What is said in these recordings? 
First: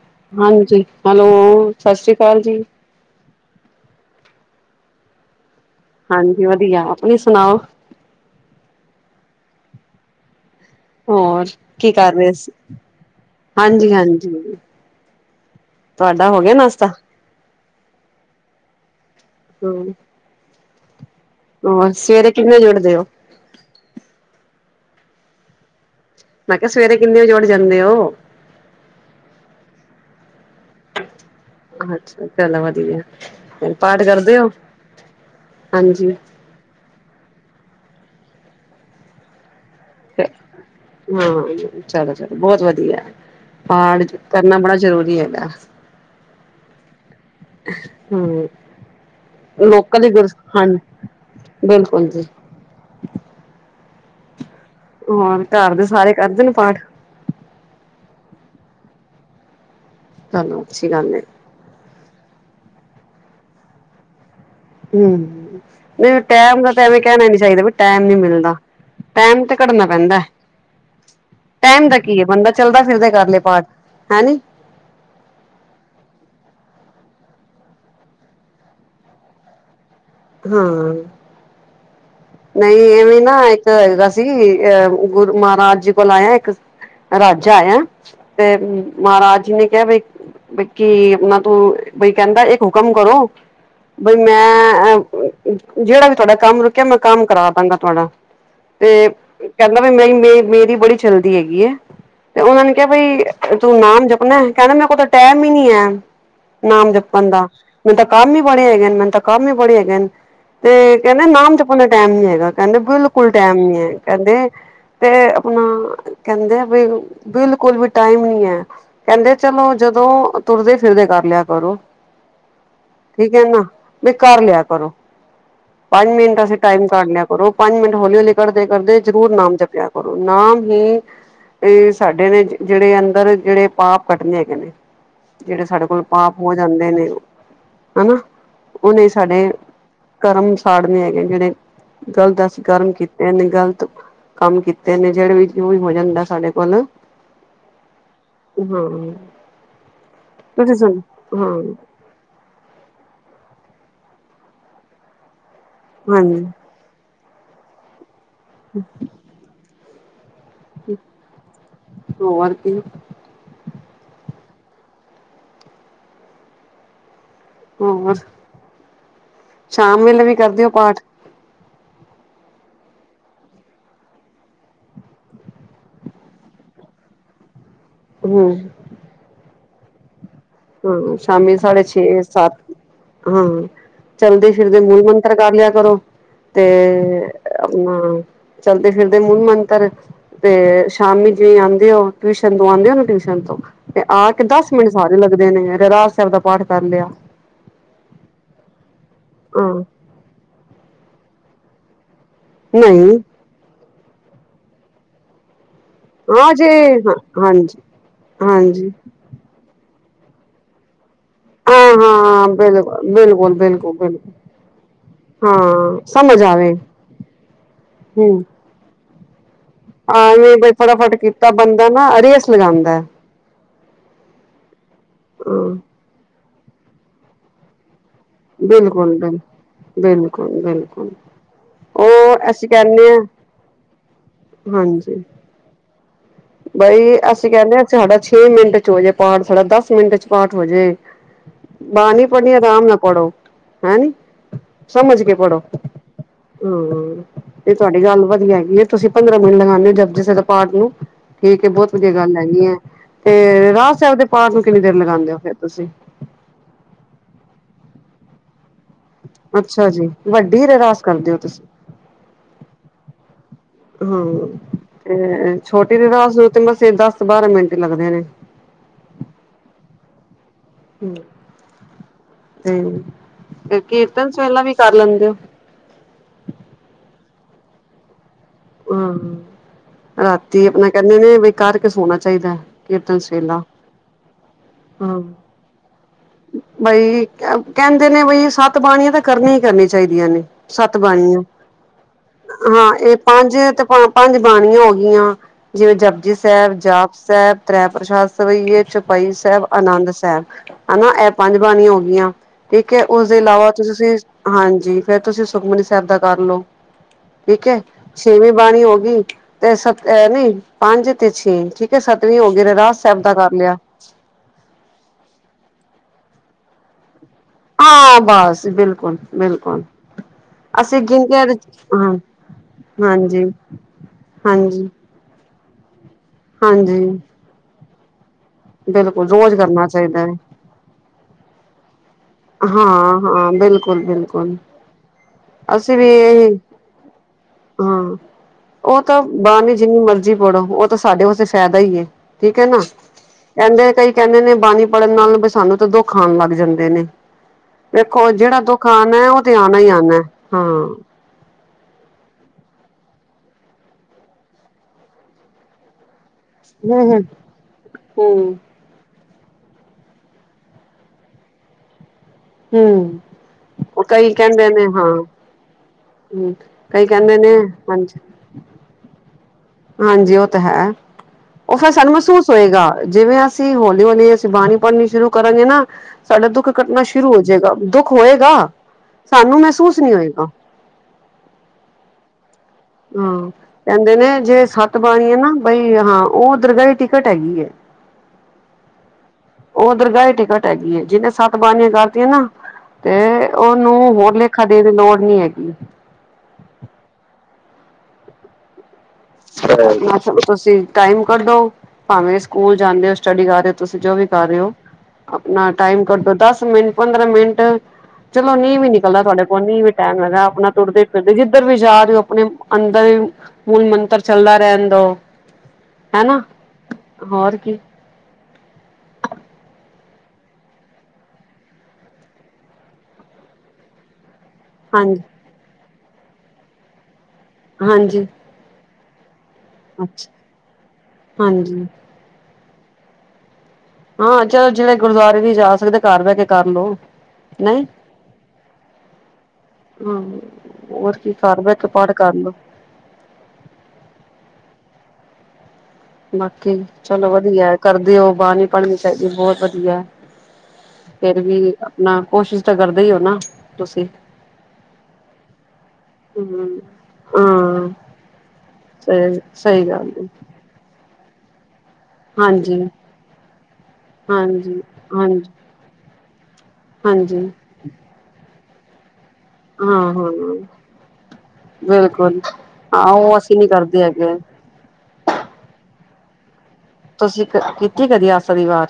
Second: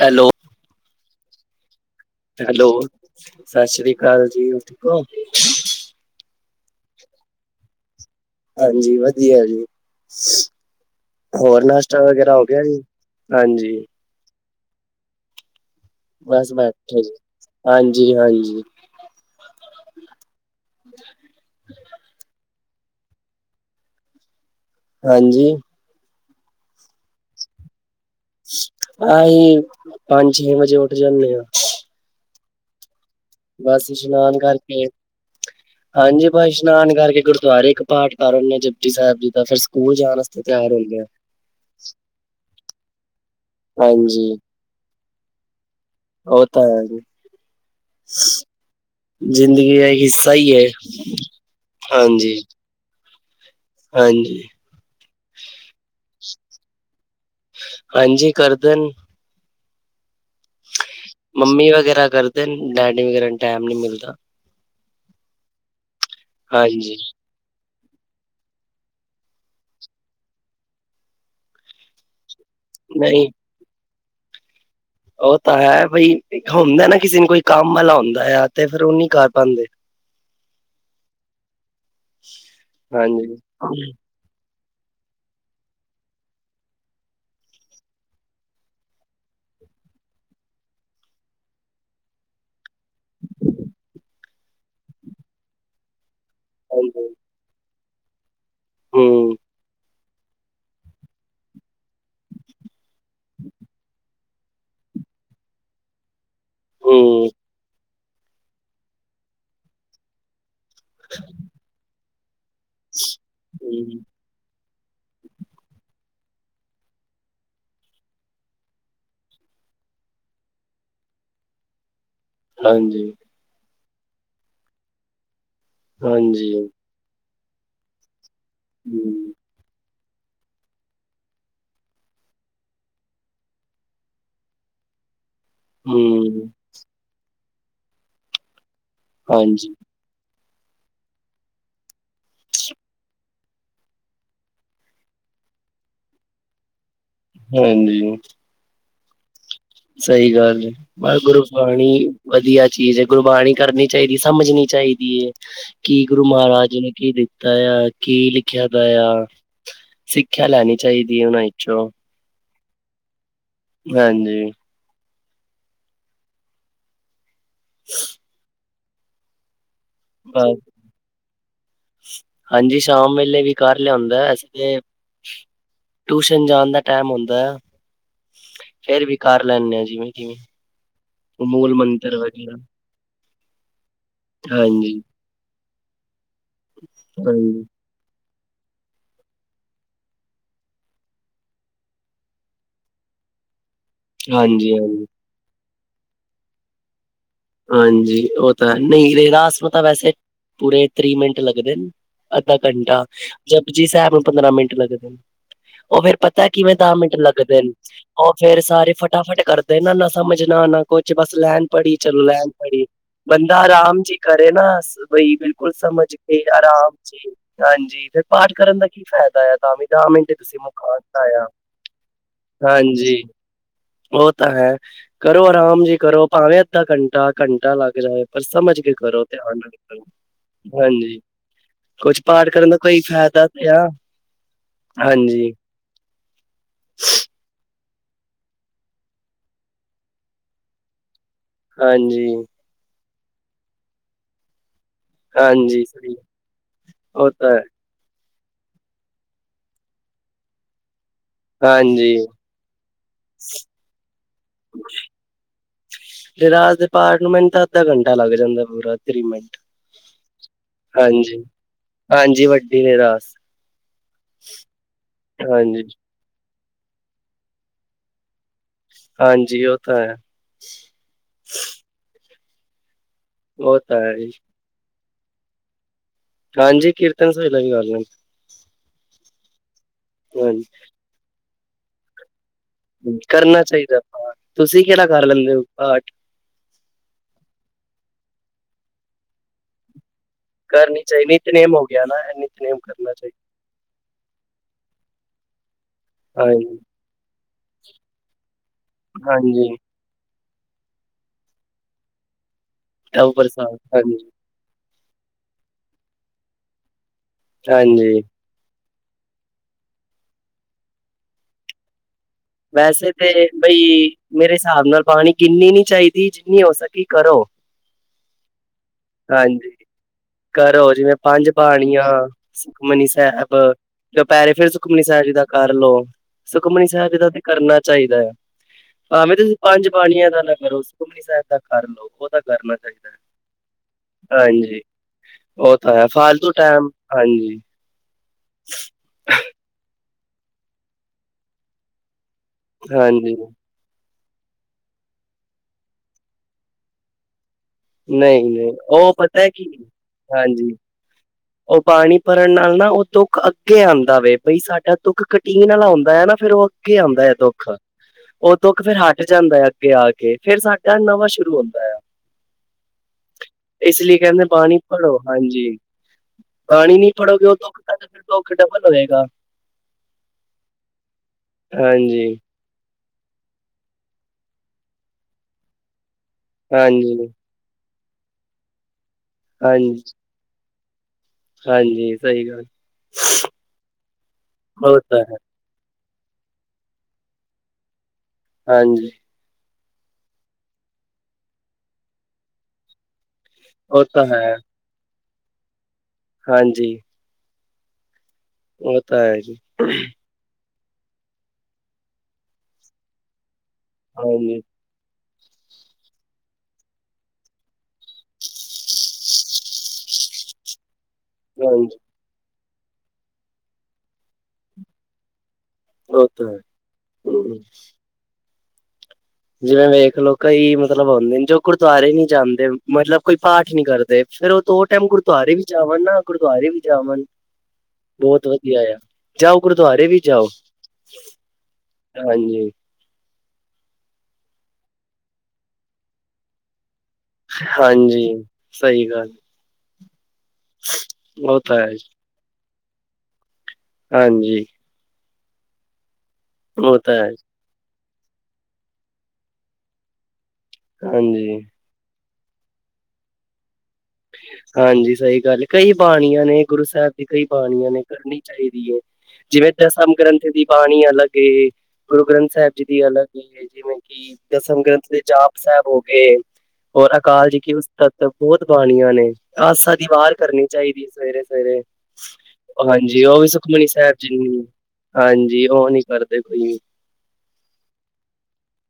Hello ਹਾਂਜੀ hello ਸਤਿ ਸ਼੍ਰੀ ਅਕਾਲ ਜੀ ਹੈਲੋ ਸਤਿ ਸ੍ਰੀ ਅਕਾਲ ਜੀ ਹੋ ਠੀਕ ਹੋ ਹਾਂਜੀ ਵਧੀਆ ਆਪਣੀ ਸੁਣਾਓ ਹਾਂਜੀ ਵਧੀਆ ਜੀ। ਹੋਰ ਕੀ ਨਾਸ਼ਤਾ ਕਰ ਰਹੇ ਵਗੈਰਾ ਹੋ ਸੀ ਗਿਆ ਜੀ ਹਾਂਜੀ। ਹਾਂਜੀ। ਤੁਹਾਡਾ ਹੋ ਬਸ ਗਿਆ ਨਾਸ਼ਤਾ ਬੈਠੇ ਜ ਹਾਂਜੀ ਹਾਂਜੀ। ਹਮ। ਹ। ਹੋ ਸਵੇਰੇ ਕਿੰਨੇ ਜੁੜਦੇ ਹੋ। ਹਾਂਜੀ। ਮੈਂ ਕਿਹਾ ਸਵੇਰੇ ਕਿੰਨੇ ਵਜੇ ਉੜ ਜਾਂਦੇ ਹੋ। ਆਹੀ ਪੰਜ ਛੇ ਵਜੇ ਉੱਠ ਜਾ ਮ। ਅੱਛਾ ਚੱਲ ਵਧੀਆ ਫ ਬਸ ਪਾਠ ਕਰਦੇ ਇਸ਼ਨਾਨ ਹੋ ਹਾਂਜੀ। ਭਾਈ ਇਸ਼ਨਾਨ ਕਰਕੇ ਗੁਰਦੁਆਰੇ ਇੱਕ ਪਾਠ ਕਰੇ ਜਪਜੀ ਸਾਹਿਬ ਜੀ ਦਾ ਫਿਰ ਸਕੂਲ ਜਾਣ ਵਾਸਤੇ ਤਿਆਰ ਹੁੰਦੇ ਆ ਹਾਂ ਚਲੋ ਚਲੋ ਬਹੁਤ ਵਧੀਆ। ਪੜ ਹਾਂਜੀ ਕਰਨਾ ਬੜਾ ਜ਼ਰੂਰੀ ਹੈਗਾ। ਓ ਤਾਂ ਹੈ। ਹਮ ਜ਼ਿੰਦਗੀ ਇੱਕ ਲੋਕਲ ਗੁਰ ਹਿੱਸਾ ਹੀ ਹੈ। ਹਾਂਜੀ ਬਿਲਕੁਲ ਜੀ। ਹਾਂਜੀ ਹਾਂਜੀ। ਹੋਰ ਘਰ ਦੇ ਸਾਰੇ ਕਰਦੇ ਨੇ ਪਾਠ। ਹਾਂਜੀ ਕਰਦਣ। ਧੰਨਵਾਦ ਜੀ ਗਨੇ। ਮੰਮੀ ਵਗੈਰਾ ਕਰਦੇ ਨੇ ਡੈਡੀ ਵਗੈਰਾ ਨੂੰ ਟੈਮ ਨੀ ਮਿਲਦਾ। ਹਮ ਨਹੀਂ ਟੈਮ ਦਾ ਤਾਂ ਹਾਂਜੀ, ਐਵੇਂ ਕਹਿਣਾ ਨੀ ਚਾਹੀਦਾ। ਟੈਮ ਨੀ ਮਿਲਦਾ ਟੈਮ ਤੇ ਘਟਨਾ ਪੈਂਦਾ। ਟਾਈਮ ਦਾ ਕੀ ਹੈ ਬੰਦਾ ਚਲਦਾ ਫਿਰਦੇ ਨਹੀਂ ਕਰ ਲਏ ਪਾਠ ਹੈਨੀ। ਉਹ ਤਾਂ ਹੈ ਬਈ ਹੁੰਦਾ ਨਾ ਕਿਸੇ ਨੂੰ ਕੋਈ ਕੰਮ ਵਾਲਾ ਹੁੰਦਾ ਆ ਤੇ ਫੇਿਰ ਉਹ ਨੀ ਕਰ ਪਾਉਂਦੇ। ਹ। ਹਮ। ਨਹੀਂ ਇਹਵੇਂ ਹਾਂਜੀ, ਨਾ ਇੱਕ ਹਾਂਜੀ, ਹੈਗਾ ਸੀ ਅਹ ਗੁਰੂ ਮਹਾਰਾਜ ਜੀ ਕੋਲ ਆਇਆ ਇੱਕ। ਰਾਜਾ ਆ ਤੇ ਮਹਾਰਾਜ ਜੀ ਨੇ ਕਿਹਾ ਵੀ ਬਕੀ ਆਪਨਾ ਤੂੰ ਬਈ ਕਹਿੰਦਾ ਇੱਕ ਹੁਕਮ ਕਰੋ। ਬਈ ਮੈਂ ਜਿਹੜਾ ਵੀ ਤੁਹਾਡਾ ਕੰਮ ਰੁਕਿਆ ਮੈਂ ਕੰਮ ਕਰਾ ਦਾਂਗਾ ਤੁਹਾਡਾ ਤੇ ਹੂੰ, ਕਹਦਾ। ਮੇਰੀ ਮੇ ਮੇਰੀ ਬੜੀ ਚਲਦੀ ਹੈਗੀ ਹੈ। ਤੇ ਉਹਨਾਂ ਨੇ ਕਿਹਾ ਬਈ ਤੂੰ ਨਾਮ ਜਪਣਾ ਕਹਿੰਦਾ ਮੇਰੇ ਕੋਲ ਤਾਂ ਟੈਮ ਹੀ ਨੀ ਹੈ। ਨਾਮ ਹੂੰ, ਜਪਣ ਦਾ ਮੈਨ ਤਾਂ ਕੰਮ ਹੀ ਬੜੇ ਹੈਗੇ ਨੇ ਮੈਨੂੰ ਤਾਂ ਕੰਮ ਹੀ ਬੜੇ ਹੈਗੇ ਨੇ। ਤੇ ਕਹਿੰਦੇ ਨਾਮ ਜਪਣ ਦਾ ਟਾਈਮ ਨੀ ਹੈਗਾ ਕਹਿੰਦੇ ਬਿਲਕੁਲ ਟਾਈਮ ਨੀ ਹੈ ਹੂੰ, ਕਹਿੰਦੇ। ਤੇ ਆਪਣਾ ਕਹਿੰਦੇ ਵੀ ਬਿਲਕੁਲ ਵੀ ਟਾਈਮ ਨੀ ਹੈ। ਕਹਿੰਦੇ ਚਲੋ ਜਦੋਂ ਤੁਰਦੇ ਫਿਰਦੇ ਕਰ ਲਿਆ ਕਰੋ। ਹਾਂਜੀ। ਠੀਕ ਹੈ ਨਾ ਵੀ ਕਰ ਲਿਆ ਕਰੋ ਪੰਜ ਮਿੰਟ ਹਾਂਜੀ, ਵਾਸਤੇ। ਕਢ ਲਿਆ ਕਰੋ ਪੰਜ ਮਿੰਟ ਹੌਲੀ ਹੌਲੀ ਕਰਦੇ ਕਰਦੇ ਜ਼ਰੂਰ ਹੂੰ, ਨਾਮ ਜਪਿਆ ਕਰੋ ਨਾਮ ਹੀ। ਇਹ ਸਾਡੇ ਨੇ ਜਿਹੜੇ ਅੰਦਰ ਜਿਹੜੇ ਪਾਪ ਕੱਟਣੇ ਹੈਗੇ ਨੇ। ਜਿਹੜੇ ਸਾਡੇ ਕੋਲ ਪਾਪ ਹੂੰ, ਹੋ ਜਾਂਦੇ ਨੇ ਹਨਾ ਉਹਨੇ ਸਾਡੇ ਹਾਂਜੀ, ਕਰਮ ਸਾੜਨੇ ਹੈਗੇ ਜਿਹੜੇ ਗੱਲ ਦੱਸ ਗਰਮ ਕੀਤੇ ਨੀ ਗ਼ਲਤ। ਕੰਮ ਕੀਤੇ ਨੇ ਜਿਹੜੇ ਵੀ ਜੋ ਵੀ ਹੋ ਜਾਂਦਾ ਸਾਡੇ ਕੋਲ। ਹਾਂਜੀ। ਹਾਂ। ਸਹੀ ਗੱਲ ਹੈ ਤੁਸੀਂ ਸੁਣ ਬਸ ਹਾਂ ਗੁਰਬਣੀ। ਵਧੀਆ ਚੀਜ਼ ਹੈ ਗੁਰਬਾਣੀ ਕਰਨੀ ਚਾਹੀਦੀ ਸਮਝਣੀ ਚਾਹੀਦੀ ਹੈ। ਕੀ ਗੁਰੂ ਹਾਂਜੀ ਮਹਾਰਾਜ ਜੀ ਨੇ ਕੀ ਦਿੱਤਾ ਆ ਕੀ ਲਿਖਿਆ ਦਾ ਆ ਸਿੱਖਿਆ ਲੈਣੀ ਚਾਹੀਦੀ ਹੈ ਉਹਨਾਂ ਵਿੱਚੋਂ ਹੋਰ ਕੀ ਹਾਂਜੀ ਹੋਰ ਸ਼ਾਮ ਵੇਲੇ ਵੀ ਬਸ ਕਰਦੇ ਹੋ ਪਾਠ ਹਾਂਜੀ ਸ਼ਾਮ ਵੇਲੇ ਵੀ ਘਰ ਲਿਆਉਂਦਾ ਅਸੀਂ ਤੇ ਟਿਊਸ਼ਨ ਜਾਣ ਦਾ ਟਾਈਮ ਹੁੰਦਾ ਹੂੰ ਫਿਰ ਵੀ ਕਰ ਲੈਂਦੇ ਆ ਜਿਵੇਂ ਕਿਵੇਂ ਹਾਂ ਸ਼ਾਮੀ ਮੂਲ ਸਾਡੇ ਮੰਤਰ ਛੇ ਸੱਤ ਵਗੈਰਾ ਹਾਂ ਚੱਲਦੇ ਫਿਰਦੇ ਹਾਂਜੀ ਮੂਲ ਮੰਤਰ ਕਰ ਲਿਆ ਕਰੋ ਤੇ ਹਾਂਜੀ ਆਪਣਾ ਚਲਦੇ ਫਿਰਦੇ ਮਨ ਮੰਤਰ ਤੇ ਸ਼ਾਮੀ ਜਿਵੇਂ ਆਉਂਦੇ ਹੋ ਟਿਊਸ਼ਨ ਤੋਂ ਆਉਂਦੇ ਹੋ ਨਾ ਟਿਊਸ਼ਨ ਤੋਂ ਤੇ ਆਹ ਕਿ ਦਸ ਹਾਂਜੀ ਮਿੰਟ ਹਾਂਜੀ ਸਾਰੇ ਲੱਗਦੇ ਨੇ ਰਾਜ ਸਾਹਿਬ ਦਾ ਪਾਠ ਕਰ ਲਿਆ ਹਾਂਜੀ ਉਹ ਤਾਂ ਨਹੀਂ ਰਾਸਮ ਹਾਂ ਤਾਂ ਵੈਸੇ ਪੂਰੇ ਤੀਹ ਮਿੰਟ ਲੱਗਦੇ ਨੇ ਅੱਧਾ ਘੰਟਾ ਨਹੀਂ ਜਪਜੀ ਸਾਹਿਬ ਨੂੰ ਪੰਦਰਾਂ ਮਿੰਟ ਲੱਗਦੇ ਨੇ ਉਹ ਫਿਰ ਪਤਾ ਹਾਂ ਜੇ ਕਿਵੇਂ ਦੱਸ ਹਾਂ ਮਿੰਟ ਲੱਗਦੇ ਨੇ ਹਾਂਜੀ ਉਹ ਫਿਰ ਹਾਂਜੀ ਸਾਰੇ ਫੱਟ ਫਟਾਫਟ ਕਰਦੇ ਇਹਨਾ ਨਾ ਸਮਝ ਨਾ ਨਾ ਕੁਛ ਬਸ ਲੈਣ ਹਾਂ ਪੜ੍ਹੀ ਚਲੋ ਹਾਂ ਲੈਣ ਪੜ੍ਹੀ ਬਿਲਕੁਲ ਬਿਲਕੁਲ ਬੰਦਾ ਬਿਲਕੁਲ ਆਰਾਮ ਚ ਬਿਲਕੁਲ ਕਰੇ ਨਾ ਹੱਸ ਪਈ ਬਿਲਕੁਲ ਹਾਂ ਸਮਝ ਕੇ ਆਵੇ ਆਰਾਮ ਜੀ ਹਾਂਜੀ ਫਿਰ ਹਮ ਪਾਠ ਕਰਨ ਦਾ ਕੀ ਫ਼ਾਇਦਾ ਆ ਤਾਂ ਵੀ ਦੱਸ ਮਿੰਟੇ ਆਵੇਂ ਬਈ ਫਟਾਫਟ ਕੀਤਾ ਬੰਦਾ [unintelligible] ਨਾ ਰੇਸ ਲਗਾਉਂਦਾ ਹੈ ਹਾਂਜੀ ਉਹ ਤਾਂ ਹੈ ਕਰੋ ਹਾਂ ਆਰਾਮ ਜੀ ਕਰੋ ਭਾਵੇਂ ਅੱਧਾ ਘੰਟਾ ਘੰਟਾ ਲੱਗ ਜਾਏ ਪਰ ਸਮਝ ਕੇ ਬਿਲਕੁਲ ਕਰੋ ਬਿਲ ਧਿਆਨ ਨਾਲ ਬਿਲਕੁਲ ਬਿਲਕੁਲ ਹਾਂਜੀ ਕੁਛ ਪਾਠ ਉਹ ਅਸੀਂ ਕਰਨ ਦਾ ਕੋਈ ਕਹਿੰਦੇ ਹਾਂ ਫਾਇਦਾ ਤੇ ਆ ਹਾਂਜੀ ਬਈ ਅਸੀਂ ਕਹਿੰਦੇ ਸਾਡਾ ਛੇ ਮਿੰਟ ਚ ਹੋ ਜੇ ਪਾਠ ਸਾਡਾ ਦਸ ਮਿੰਟ ਚ ਪਾਠ ਹੋ ਜੇ [inaudible] ਬਾਣੀ ਪੜਨੀ ਆਮ ਨਾਲ ਪੜੋ ਹੈ ਨੀ ਸਮਝ ਕੇ ਪੜੋ ਹਾਂਜੀ ਉਹ ਤਾਂ ਹੈ ਹਾਂ ਤੁਹਾਡੀ ਗੱਲ ਵਧੀਆ ਹੈਗੀ ਹੈ ਤੁਸੀਂ ਪੰਦਰਾਂ ਮਿੰਟ ਲਗਾਉਦੇ ਹੋ ਜਪੁਜੀ ਸਾਹਿਬ ਦੇ ਪਾਠ ਨੂੰ ਠੀਕ ਬਹੁਤ ਵਧੀਆ ਹਾਂਜੀ, ਗੱਲ ਹੈਗੀ ਹੈ ਤੇ ਰਾਏ ਸਾਹਿਬ ਦੇ ਪਾਠ ਨੂੰ ਕਿੰਨੀ ਦੇਰ ਲਗਾਉਂਦੇ ਹੋ ਫਿਰ ਤੁਸੀਂ ਤੇ ਰਾਜ ਦੇ ਪਾਰਟ ਨੂੰ ਮੈਂਨੂੰ ਤਾਂ ਅੱਧਾ ਘੰਟਾ ਲੱਗ ਜਾਂਦਾ ਪੂਰਾ। [unintelligible] ਮਿੰਟ ਅੱਛਾ ਜੀ ਵੱਡੀ ਰਹਿਰਾਸ ਕਰਦੇ ਹੋ ਹਾਂਜੀ, ਤੁਸੀਂ ਹਾਂਜੀ ਵੱਡੀ ਏ ਰਾਸ। ਹਂ ਤੇ ਹਾਂਜੀ, ਛੋਟੀ ਤੇ ਰਾਸ ਮਸੇ ਦਸ ਬਾਰਾਂ ਮਿੰਟ ਲੱਗਦੇ ਨੇ। ਹਾਂਜੀ ਉਹ ਤਾਂ ਹੈ। ਹਂ, [unintelligible] ਉਹ ਤਾਂ ਹੈ ਕੀਰਤਨ ਜੀ, ਸ ਵੇਲਾਂ ਵੀ ਕਰ ਲੈਂਦੇ ਔ। ਹਾਂਜੀ ਕੀਰਤਨ ਸਹੇਲਾ ਵੀ [unintelligible] ਹਾਂ, ਰਾਤੀ ਹਾਂਜੀ ਆਪਣਾ ਕਹਿੰਦੇ ਨੇ ਬਈ ਕਰ ਕੇ ਸੋਣਾ ਚਾਈਦਾ। ਕਰਨਾ ਚਾਈਦਾ ਪਾਠ, ਤੁਸੀਂ ਕਿਹੜਾ ਹਾਂ। ਕਰ ਲੈਂਦੇ ਹੋ ਪਾਠ। ਬਈ ਕਹਿੰਦੇ ਨੇ ਬਈ ਸੱਤ ਬਾਣੀਆਂ ਤਾਂ ਕਰਨੀਆਂ ਈ ਕਰਨੀਆਂ ਚਾਈਦੀਆਂ ਨੇ। ਸੱਤ ਕਰਨੀ ਚਾਹੀਦੀ ਬਾਣੀਆ ਨਿਤਨੇਮ ਹੋ ਗਿਆ ਨਾ ਨਿਤਨੇਮ ਹਾਂ ਕਰਨਾ ਇਹ ਚਾਹੀਦਾ। ਪੰਜ ਤੇ ਪੰ ਪੰਜ ਬਾਣੀਆਂ ਹੋ ਗਈਆਂ ਜਿਵੇਂ ਜਪਜੀ ਸਾਹਿਬ, ਹਾਂਜੀ, ਜਾਪ ਸਾਹਿਬ ਤ੍ਰੈ ਪ੍ਰਸ਼ਾਦ [unintelligible] ਭਾਈ ਸਾਹਿਬ, ਹਾਂਜੀ ਆਨੰਦ ਸਾਹਿਬ ਹਨਾ ਇਹ ਪੰਜ ਬਾਣੀਆਂ ਹੋ ਗਈਆਂ। ਠੀਕ ਐ, ਤਵ ਉਸਦੇ ਇਲਾਵਾ ਪ੍ਰਸਾਦ ਤੁਸੀਂ ਹਾਂਜੀ, ਹਾਂਜੀ ਫੇਰ ਤੁਸੀਂ ਸੁਖਮਨੀ ਸਾਹਿਬ ਦਾ ਕਰ ਲਓ। ਠੀਕ ਐ, ਹਾਂਜੀ ਛੇਵੀਂ ਬਾਣੀ ਹੋ ਗਈ ਤੇ ਸਤ ਅ ਨਈ ਪੰਜ ਤੇ ਛੇ ਠੀਕ। ਸਤਵੀ ਹੋ ਗੀ ਰੇ ਰਾਜ ਵੈਸੇ ਸਾਹਿਬ ਦਾ ਤੇ ਕਰ ਲਿਆ। ਬਈ ਮੇਰੇ ਸਾਬ ਨਾਲ ਪਾਣੀ ਗਿਨਨੀ ਨੀ ਚਾਈਦੀ ਜਿੰਨੀ ਹੋ ਸਕੇ ਕਰੋ। ਹਾਂ, ਬਸ ਬਿਲਕੁਲ ਹਾਂਜੀ। ਬਿਲਕੁਲ। ਕਰੋ, ਅਸੀਂ ਜਿਵੇਂ ਗਿਣ ਕੇ ਪੰਜ ਬਾਣੀਆਂ ਹਾਂ ਸੁਖਮਨੀ ਹਾਂਜੀ ਸਾਹਿਬ। ਦੁਪਹਿਰੇ ਫਿਰ ਹਾਂਜੀ ਸੁਖਮਨੀ ਸਾਹਿਬ ਜੀ ਦਾ ਕਰ ਲਉ, ਸੁਖਮਨੀ ਸਾਹਿਬ ਹਾਂਜੀ ਜੀ ਦਾ ਤੇ ਕਰਨਾ ਚਾਈਦਾ ਐ। ਬਿਲਕੁਲ ਭਾਵੇਂ ਰੋਜ਼ ਤੁਸੀਂ ਕਰਨਾ ਪੰਜ ਚਾਹੀਦਾ ਬਾਣੀਆਂ ਹੈ ਦਾ ਨਾ ਕਰੋ, ਸੁਖਮਨੀ ਸਾਹਿਬ ਦਾ ਕਰ ਲਓ ਉਹ ਤਾ ਹਾਂ, ਹਾਂ ਬਿਲਕੁਲ, ਬਿਲਕੁਲ। ਹਾਂਜੀ ਉਹ ਤਾਂ ਅਸੀਂ ਹੈ ਵੀ ਫਾਲਤੂ ਇਹ ਟਾਈਮ, ਹਾਂਜੀ। ਹਾਂ ਉਹ ਤਾਂ ਬਾਣੀ ਜਿੰਨੀ ਮਰਜ਼ੀ ਪੜੋ ਉਹ ਤਾਂ ਸਾਡੇ ਵਾਸਤੇ ਫਾਇਦਾ ਈ ਏ। ਠੀਕ ਐ ਨਾ ਹਾਂਜੀ ਕਹਿੰਦੇ ਕਈ ਕਹਿੰਦੇ ਨੇ ਬਾਣੀ ਪੜ੍ਹਨ ਨਾਲ ਵੀ ਸਾਨੂੰ ਤਾਂ ਦੁੱਖ ਆਣ ਲੱਗ ਜਾਂਦੇ ਨੇ। ਵੇਖੋ ਨਹੀਂ ਜਿਹੜਾ ਨਹੀਂ ਦੁੱਖ ਆਣਾ ਉਹ ਪਤਾ ਤੇ ਕੀ ਆਣਾ ਆਣਾ। ਹਾਂ। ਹਾਂਜੀ। ਉਹ ਬਾਣੀ ਪੜਨ ਨਾਲ ਨਾ ਉਹ ਦੁੱਖ ਅੱਗੇ ਆਂਦਾ ਵੇ ਬਈ ਸਾਡਾ ਦੁੱਖ ਕਟੀਨ ਵਾਲਾ ਹਉਂਦਾ ਐ ਨਾ। ਫੇਰ ਉਹ ਅੱਗੇ ਹੂੰ ਆਂਦਾ ਐ ਦੁੱਖ, ਹੂੰ ਉਹ ਦੁੱਖ ਫੇਰ ਹਟ ਜਾਂਦਾ ਆ ਅੱਗੇ ਆ ਕੇ, ਫੇਰ ਸਾਡਾ ਨਵਾਂ ਸ਼ੁਰੂ ਹੁੰਦਾ। ਹਂ ਇਸ ਲਈ ਕਹਿੰਦੇ ਬਾਣੀ ਪੜੋ ਹਾਂਜੀ ਹੂੰ ਬਾਣੀ ਕਈ ਨੀ ਕਹਿੰਦੇ ਪੜੋਗੇ ਨੇ ਉਹ ਦੁਖ ਹਾਂਜੀ ਫਿਰ [unintelligible] ਡਬਲ ਹੋਜੇਗਾ। ਹਾਂਜੀ ਉਹ ਤਾਂ ਹੈ, ਉਹ ਫਿਰ ਸਾਨੂੰ ਹਾਂਜੀ ਮਹਿਸੂਸ ਹੋਏਗਾ ਜਿਵੇਂ ਅਸੀਂ ਹੌਲੀ-ਹੌਲੀ ਅਸੀਂ ਬਾਣੀ ਪੜ੍ਹਨੀ ਸ਼ੁਰੂ ਕਰਾਂਗੇ ਨਾ ਸਾਡਾ ਦੁੱਖ ਕੱਟਣਾ ਹਾਂਜੀ ਸ਼ੁਰੂ ਹੋ ਜਾਏਗਾ। ਦੁੱਖ ਹੋਏਗਾ ਸਾਨੂੰ ਮਹਿਸੂਸ ਹਾਂਜੀ ਨ੍ਹੀਂ ਹੋਏਗਾ। ਹਾਂਜੀ ਸਹੀ ਗੱਲ। ਹਾਂ ਕਹਿੰਦੇ ਨੇ ਜੇ ਸੱਤ ਉਹ ਤਾਂ ਬਾਣੀ ਐ ਹੈ ਨਾ ਬਈ ਹਾਂ ਉਹ ਓ ਦਰਗਾਹ ਦੀ ਟਿਕਟ ਹੈਗੀ ਏ। ਹਾਂਜੀ। ਉਹ ਦਰਗਾਹ ਦੀ ਟਿਕਟ ਹੈਗੀ ਐ ਜਿਹਨੇ ਸੱਤ ਬਾਣੀਆਂ ਕਰਤੀਆਂ ਨਾ ਤੇ ਤੇ ਉਹਨੂੰ ਉਹ ਤਾਂ ਹੋਰ ਹੈ ਲੇਖਾ ਦੇਣ ਦੀ ਲੋੜ ਨੀ ਹੈਗੀ। ਹਾਂਜੀ। ਅ [unintelligible] ਅਛਾ ਤੁਸੀਂ ਟਾਈਮ ਕੱਢੋ, ਭਾਵੇਂ ਸਕੂਲ ਜਾਂਦੇ ਹੋ ਸਟੱਡੀ ਕਰ ਰਹੇ ਹੋ ਤੁਸੀਂ ਜੋ ਵੀ ਕਰ ਰਹੇ ਹਾਂਜੀ ਹੋ। ਆਪਣਾ ਟਾਈਮ ਕੱਢੋ ਦਸ ਮਿੰਟ, ਪੰਦਰਾਂ ਮਿੰਟ ਚਲੋ ਨੀਂਹ ਵੀ ਨਿਕਲਦਾ ਤੁਹਾਡੇ ਕੋਲ, ਨੀਹ ਵੀ ਟਾਈਮ ਹੇਗਾ ਆਪਣਾ ਤੁਰਦੇ ਫਿਰਦੇ ਜਿੱਧਰ ਵੀ ਹਾਂਜੀ ਜਾ ਰਹੇ ਹੋ ਆਪਣੇ ਅੰਦਰ ਮੂਲ ਮੰਤਰ ਚੱਲਦਾ ਰਹਿਣ ਦੋ, ਉਹ ਹਨਾ ਤਾਂ ਹੈ ਹੋਰ ਹਮ ਕੀ। ਜਿਵੇਂ ਵੇਖਲਓ ਕਈ ਮਤਲਬ ਹੁਉਂਦੇ ਨੇ ਜੋ ਗੁਰਦੁਆਰੇ ਨੀ ਜਾਂਦੇ ਮਤਲਬ ਕੋਈ ਪਾਠ ਨਹੀ ਕਰਦੇ ਫੇਰ ਉਹ ਦੋ ਟਾਈਮ ਹਾਂਜੀ ਗੁਰਦੁਆਰੇ ਵੀ ਜਾਵਣ ਨਾ, ਗੁਰਦੁਆਰੇ ਵੀ ਜਾਵਣ ਹਾਂਜੀ ਬਹੁਤ ਵਧੀਆ ਆ। ਜਾਓ ਗੁਰਦੁਆਰੇ ਵੀ ਜਾਓ, ਹਾਂਜੀ ਹਾਂਜੀ। ਹਾਂ, ਚਲੋ ਜਿਹੜੇ ਗੁਰਦੁਆਰੇ ਨੀ ਜਾ ਸਕਦੇ ਕਾਰ ਬਹਿ ਕੇ ਕਰ ਲਓ। ਹਾਂਜੀ, ਸਹੀ ਗੱਲ। ਹੁੰ, ਹੋਰ ਕੀ ਉਹ ਕਾਰ ਬੈਹ ਤਾਂ ਕੇ ਹੈ ਪਾਠ ਕਰ ਲੋ। ਹਾਂਜੀ। ਬਾਕੀ ਉਹ ਤਾਂ ਚਲੋ ਹੈ ਵਧੀਆ ਕਰਦੇ ਓ, ਬਾਣੀ ਪੜਨੀ ਚਾਹੀਦੀ ਬਹੁਤ ਵਧੀਆ। ਫੇਰ ਹਾਂਜੀ ਵੀ ਆਪਣਾ ਕੋਸ਼ਿਸ਼ ਤਾਂ ਕਰਦੇ ਹੀ ਹੋ ਨਾ ਤੁਸੀਂ। ਹਾਂਜੀ, ਸਹੀ ਗੱਲ ਕਈ ਬਾਣੀਆਂ ਨੇ ਹੂੰ। ਗੁਰੂ ਸਾਹਿਬ ਦੀ ਕਈ ਹਾਂ, ਬਾਣੀਆਂ ਨੇ ਕਰਨੀ ਚਾਹੀਦੀ ਐ, ਸਹੀ ਜਿਵੇਂ ਸਹੀ ਗੱਲ ਦਸਮ ਏ ਗ੍ਰੰਥ ਦੀ ਬਾਣੀ ਅਲੱਗ ਏ ਗੁਰੂ ਗ੍ਰੰਥ ਸਾਹਿਬ ਹਾਂਜੀ। ਜੀ ਦੀ ਅਲੱਗ ਹੀ ਐ, ਜਿਵੇਂ ਕਿ ਹਾਂਜੀ, ਦਸਮ ਗ੍ਰੰਥ ਦੇ ਹਾਂਜੀ, ਜਾਪ ਸਾਹਿਬ ਹੋ ਗਏ ਔਰ ਹਾਂਜੀ, ਅਕਾਲ ਜੀ ਕੀ ਉਸਤਤ ਬਹੁਤ ਬਾਣੀਆਂ ਨੇ। ਆਸਾ ਦੀ ਹਾਂ-ਹਾਂ ਵਾਰ ਕਰਨੀ ਚਾਹੀਦੀ ਸਵੇਰੇ-ਸਵੇਰੇ, ਬਿਲਕੁਲ। ਹਾਂ, ਹਾਂਜੀ, ਉਹ ਵੀ ਅਸੀਂ ਨੀ ਸੁਖਮਨੀ ਕਰਦੇ ਹੈਗੇ ਸਾਹਿਬ ਹਾਂਜੀ, ਉਹ ਨੀ ਕਰਦੇ ਕੋਈ ਵੀ। ਤੁਸੀਂ ਕਦ ਕੀਤੀ ਕਦੀ ਆਸ ਦੀ ਵਾਰ।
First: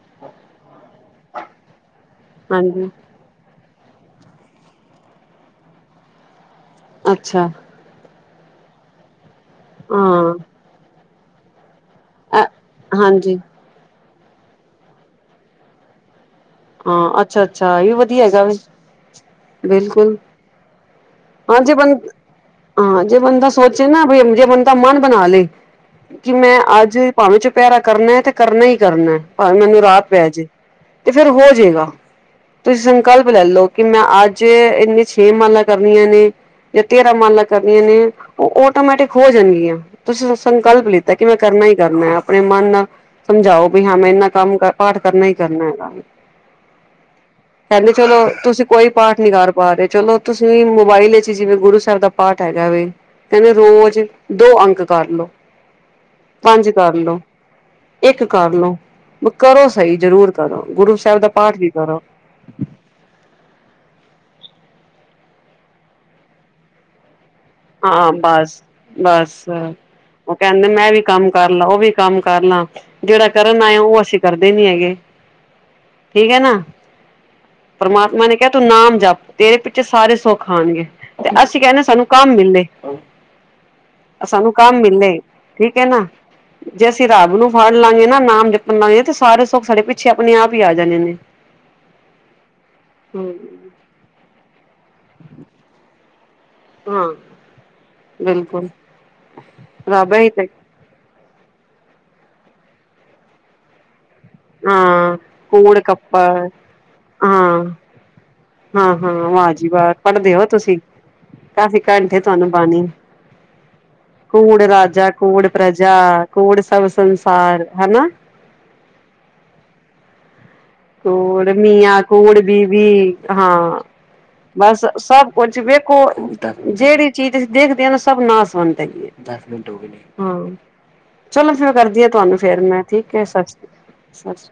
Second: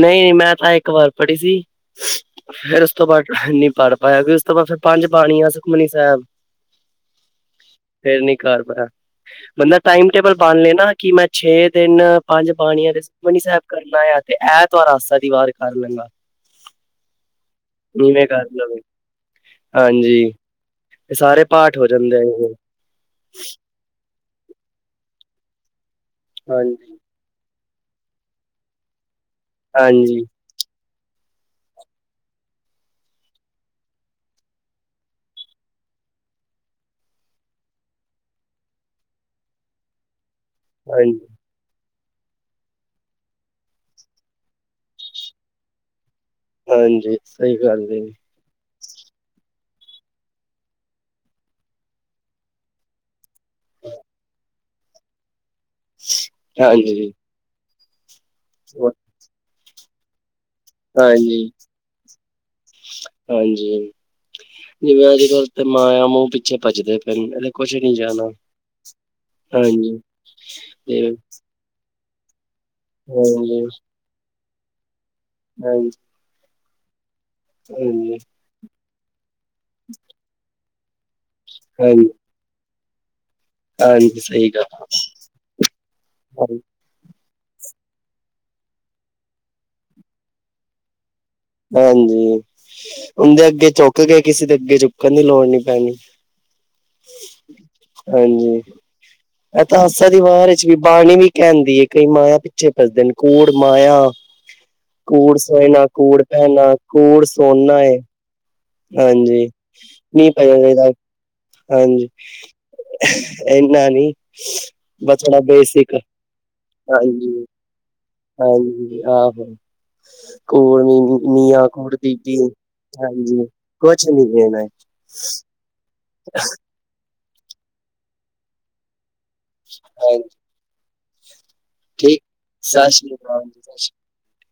ਨਹੀਂ, ਮੈਂ ਤਾਂ ਇੱਕ ਵਾਰ ਪੜ੍ਹੀ ਸੀ ਫੇਰ ਹਾਂਜੀ। ਉਸ ਤੋਂ ਬਾਦ ਨੀ ਪੜ ਪਾਇਆ ਵੀ ਉਸ ਤੋਂ ਬਾਅਦ ਫਿਰ ਪੰਜ ਬਾਣੀਆ ਸੁਖਮਨੀ ਸਾਹਿਬ। ਅੱਛਾ। ਫੇਰ ਨੀ ਕਰ ਪਾਯਾ, ਬੰਦਾ ਟਾਈਮ ਟੇਬਲ ਹਾਂ, ਬਣ ਲੈਣਾ ਕਿ ਮੈਂ ਛੇ ਦਿਨ ਪੰਜ ਪਾਣੀਆਂ ਤੇ ਹਾਂਜੀ, ਸੁਖਮਨੀ ਸਾਹਿਬ ਕਰਨਾ ਆ ਤੇ ਐਤਵਾਰ ਆਸਾ ਦੀ ਵਾਰ ਕਰ ਲੈਣਾ। ਹਾਂ, ਅੱਛਾ-ਅੱਛਾ, ਇਹ ਵਧੀਆ ਹੈਗਾ ਕਰ ਵੇ ਲਵੇ ਬਿਲਕੁਲ। ਹਾਂਜੀ ਇਹ ਸਾਰੇ ਹਾਂ ਜੇ ਪਾਠ ਹੋ ਬੰ ਜਾਂਦੇ ਆ ਇਹ ਹਾਂ ਜੇ ਬੰਦਾ ਸੋਚ ਨਾ ਵੀ ਜੇ ਬੰਦਾ ਮਨ ਬਣਾ ਲੇ ਕਿ ਮੈਂ ਹਾਂਜੀ ਅੱਜ ਭਾਵੇਂ ਚੁ ਪਿਆਰਾ ਕਰਨਾ ਐ ਤੇ ਕਰਨਾ ਹੀ ਕਰਨਾ ਐ ਭਾਵੇਂ ਮੈਨੂੰ ਰਾਤ ਹਾਂਜੀ ਪੈ ਜੇ ਤੇ ਫੇਰ ਹੋ ਜੇਗਾ। ਤੁਸੀਂ ਸੰਕਲਪ ਲੈ ਲਓ ਕਿ ਮੈਂ ਅੱਜ ਇੰਨੇ ਛੇ ਮਾਲਾਂ ਕਰ ਕਰਨੀਆਂ ਨੇ ਜਾਂ ਤੇਰਹਾ ਮਾਲਾਂ ਕਰਨੀਆਂ ਨੇ ਉਹ ਆਟੋਮੈਟਿਕ ਹੋ ਜਾਣਗੀਆਂ। ਤੁਸੀਂ ਹੁਣ ਸੰਕਲਪ ਲਿੱਤਾ ਹਾਂਜੀ ਕਿ ਮੈਂ ਕਰਨਾ ਹੀ ਕਰਨਾ ਐ, ਆਪਣੇ ਮਨ ਨਾਲ ਸਮਝਾਓ ਵੀ ਹਾਂ ਮੈਂ ਇੰਨਾ ਕੰਮ ਪਾਠ ਕਰਨਾ ਹੀ ਕਰਨਾ ਹੈਗਾ। ਹਾਂਜੀ, ਸਹੀ ਗੱਲ ਕਹਿੰਦੇ ਐ। ਚਲੋ ਤੁਸੀਂ ਕੋਈ ਪਾਠ ਨੀ ਕਰ ਪਾ ਰਹੇ, ਚਲੋ ਤੁਸੀਂ ਮੋਬਾਇਲ ਜਿਵੇਂ ਗੁਰੂ ਸਾਹਿਬ ਦਾ ਪਾਠ ਹੈਗਾ ਵੇ। ਕਹਿੰਦੇ ਰੋਜ਼ ਦੋ ਅੰਕ ਕਰ ਲੋ। ਪੰਜ ਹਾਂਜੀ ਕਰਲੋ, ਇੱਕ ਕਰ ਲੋ ਵ- ਕਰੋ ਸਹੀ ਜ਼ਰੂਰ। ਕਰੋ ਗੁਰੂ ਸਾਹਿਬ ਦਾ ਹਾਂਜੀ ਪਾਠ ਵੀ ਕਰੋ। ਹਾਂਜੀ ਜਿਵੇਂ ਅੱਜ ਕੱਲ ਤੇ ਮਾਇਆ ਮੂੰਹ ਪਿੱਛੇ ਭਜਦੇ ਪਏ ਨੇ, ਇਹਦੇ ਕੁਛ ਨਹੀਂ ਹਾਂ, ਜਾਣਾ ਬਸ ਬਸ ਹਾਂਜੀ ਉਹ ਕਹਿੰਦੇ ਮੈਂ ਵੀ ਤੇ ਕੰਮ ਕਰ ਕਰ ਲਾ ਉਹ ਵੀ ਕੰਮ ਕਰ ਲਾ ਜਿਹੜਾ ਹਾਂਜੀ-ਹਾਂਜੀ, ਕਰਨ ਆਏ ਆਂ ਉਹ ਅਸੀਂ ਕਰਦੇ ਨੀ ਹੈਗੇ। ਹਾਂਜ ਠੀਕ ਐ ਨਾ, ਪਰਮਾਤਮਾ ਨੇ ਕਿਹਾ ਤੂੰ ਨਾਮ ਜਪ। ਤੇਰੇ ਪਿੱਛੇ ਸਾਰੇ ਸੁੱਖ ਆਣਗੇ ਤੇ ਅਸੀਂ ਕਹਿੰਦੇ ਸਾਨੂੰ ਹਾਂਜੀ ਕੰਮ ਮਿਲੇ। ਹਾਂਜੀ ਸਹੀ ਸਾਨੂੰ ਗੱਲ। ਕੰਮ ਮਿਲੇ, ਠੀਕ ਹੈ ਨਾ? ਹਾਂਜੀ, ਜੇ ਅਸੀਂ ਰੱਬ ਨੂੰ ਫੜ ਲਾਂਗੇ ਨਾ ਨਾਮ ਜਪਣ ਲਾਂਗੇ ਤੇ ਸਾਰੇ ਸੁੱਖ ਸਾਡੇ ਪਿੱਛੇ ਆਪਣੇ ਆਪ ਹੀ ਆ ਜਾਣੇ ਨੇ। ਹਾਂਜੀ, ਹਮ ਉਹਦੇ ਅੱਗੇ ਚੁੱਕ ਕੇ ਕਿਸੇ ਦੇ ਅੱਗੇ ਝੁੱਕਣ ਦੀ ਲੋੜ ਨੀ ਪੈਣੀ। ਹਾਂ। ਹਾਂਜੀ, ਬਿਲਕੁਲ ਇਹ ਤਾਂ ਆਸਾ ਰੱਬ ਦੀ ਹੀ ਤੇ ਵਾਰ ਵਿੱਚ ਵੀ ਬਾਣੀ ਵੀ ਕਹਿੰਦੀ ਹੈ। ਕਈ ਮਾਇਆ ਪਿੱਛੇ ਫਸਦੇ ਨੇ ਕੂੜ ਮਾਇਆ ਹਾਂ ਕੂੜ ਸਏਨਾ ਕੂੜ ਕੱਪੜ [inaudible] ਕੂੜ ਸੋਣ ਨਾ ਏ। ਹਾਂ-ਹਾਂ, ਹਾਂਜੀ ਵਾਹ ਜੀ ਵਾਹ, ਨੀ ਪੜ੍ਹਦੇ ਹੋ ਪੈਣਾ ਤੁਸੀਂ। ਚਾਹੀਦਾ। ਕਾਫੀ ਹਾਂਜੀ, ਕੰਠ ਤੁਹਾਨੂੰ ਬਾਣੀ, ਇੰਨਾ ਨੀ ਕੂੜ ਰਾਜਾ ਬਸ ਥੋੜਾ ਕੂੜ ਪ੍ਰਜਾ ਬੇਸਿਕ ਕੂੜ ਸਭ ਹਾਂਜੀ। ਸੰਸਾਰ, ਹਨਾ? ਹਾਂਜੀ, ਆਹੋ। ਕੂੜ ਮੀ ਕੂੜ ਮੀਆਂ, ਬੀਬੀ ਕੂੜ ਬੀਵੀ ਹਾਂਜੀ, ਹਾਂ ਕੁਛ ਨੀ ਦੇਣਾ ਬਸ ਸਭ ਕੁਛ ਵਖ [inaudible] ਜਿਹੜੀ ਚੀਜ਼ ਤੁਸੀਂ ਦੇਖਦੇ ਹ ਨਾ ਸਭ ਨਾ [inaudible] ਹੈ। ਦਸ ਮਿੰਟ ਹੋ ਗਏ ਨੇ ਹਾਂਜੀ। ਹਾਂ, ਚਲੋ ਫਿਰ ਕਰਦੀ ਆ ਠੀਕ ਤੁਹਾਨੂੰ ਫੇਰ ਮੈਂ ਸਤਿ ਸ਼੍ਰੀ ਠੀਕ ਹੈ ਅਕਾਲ ਸਤ ਜੀ ਸਤਿ ਸ੍ਰੀ ਸ਼੍ਰੀ ਅਕਾਲ। ਸਸ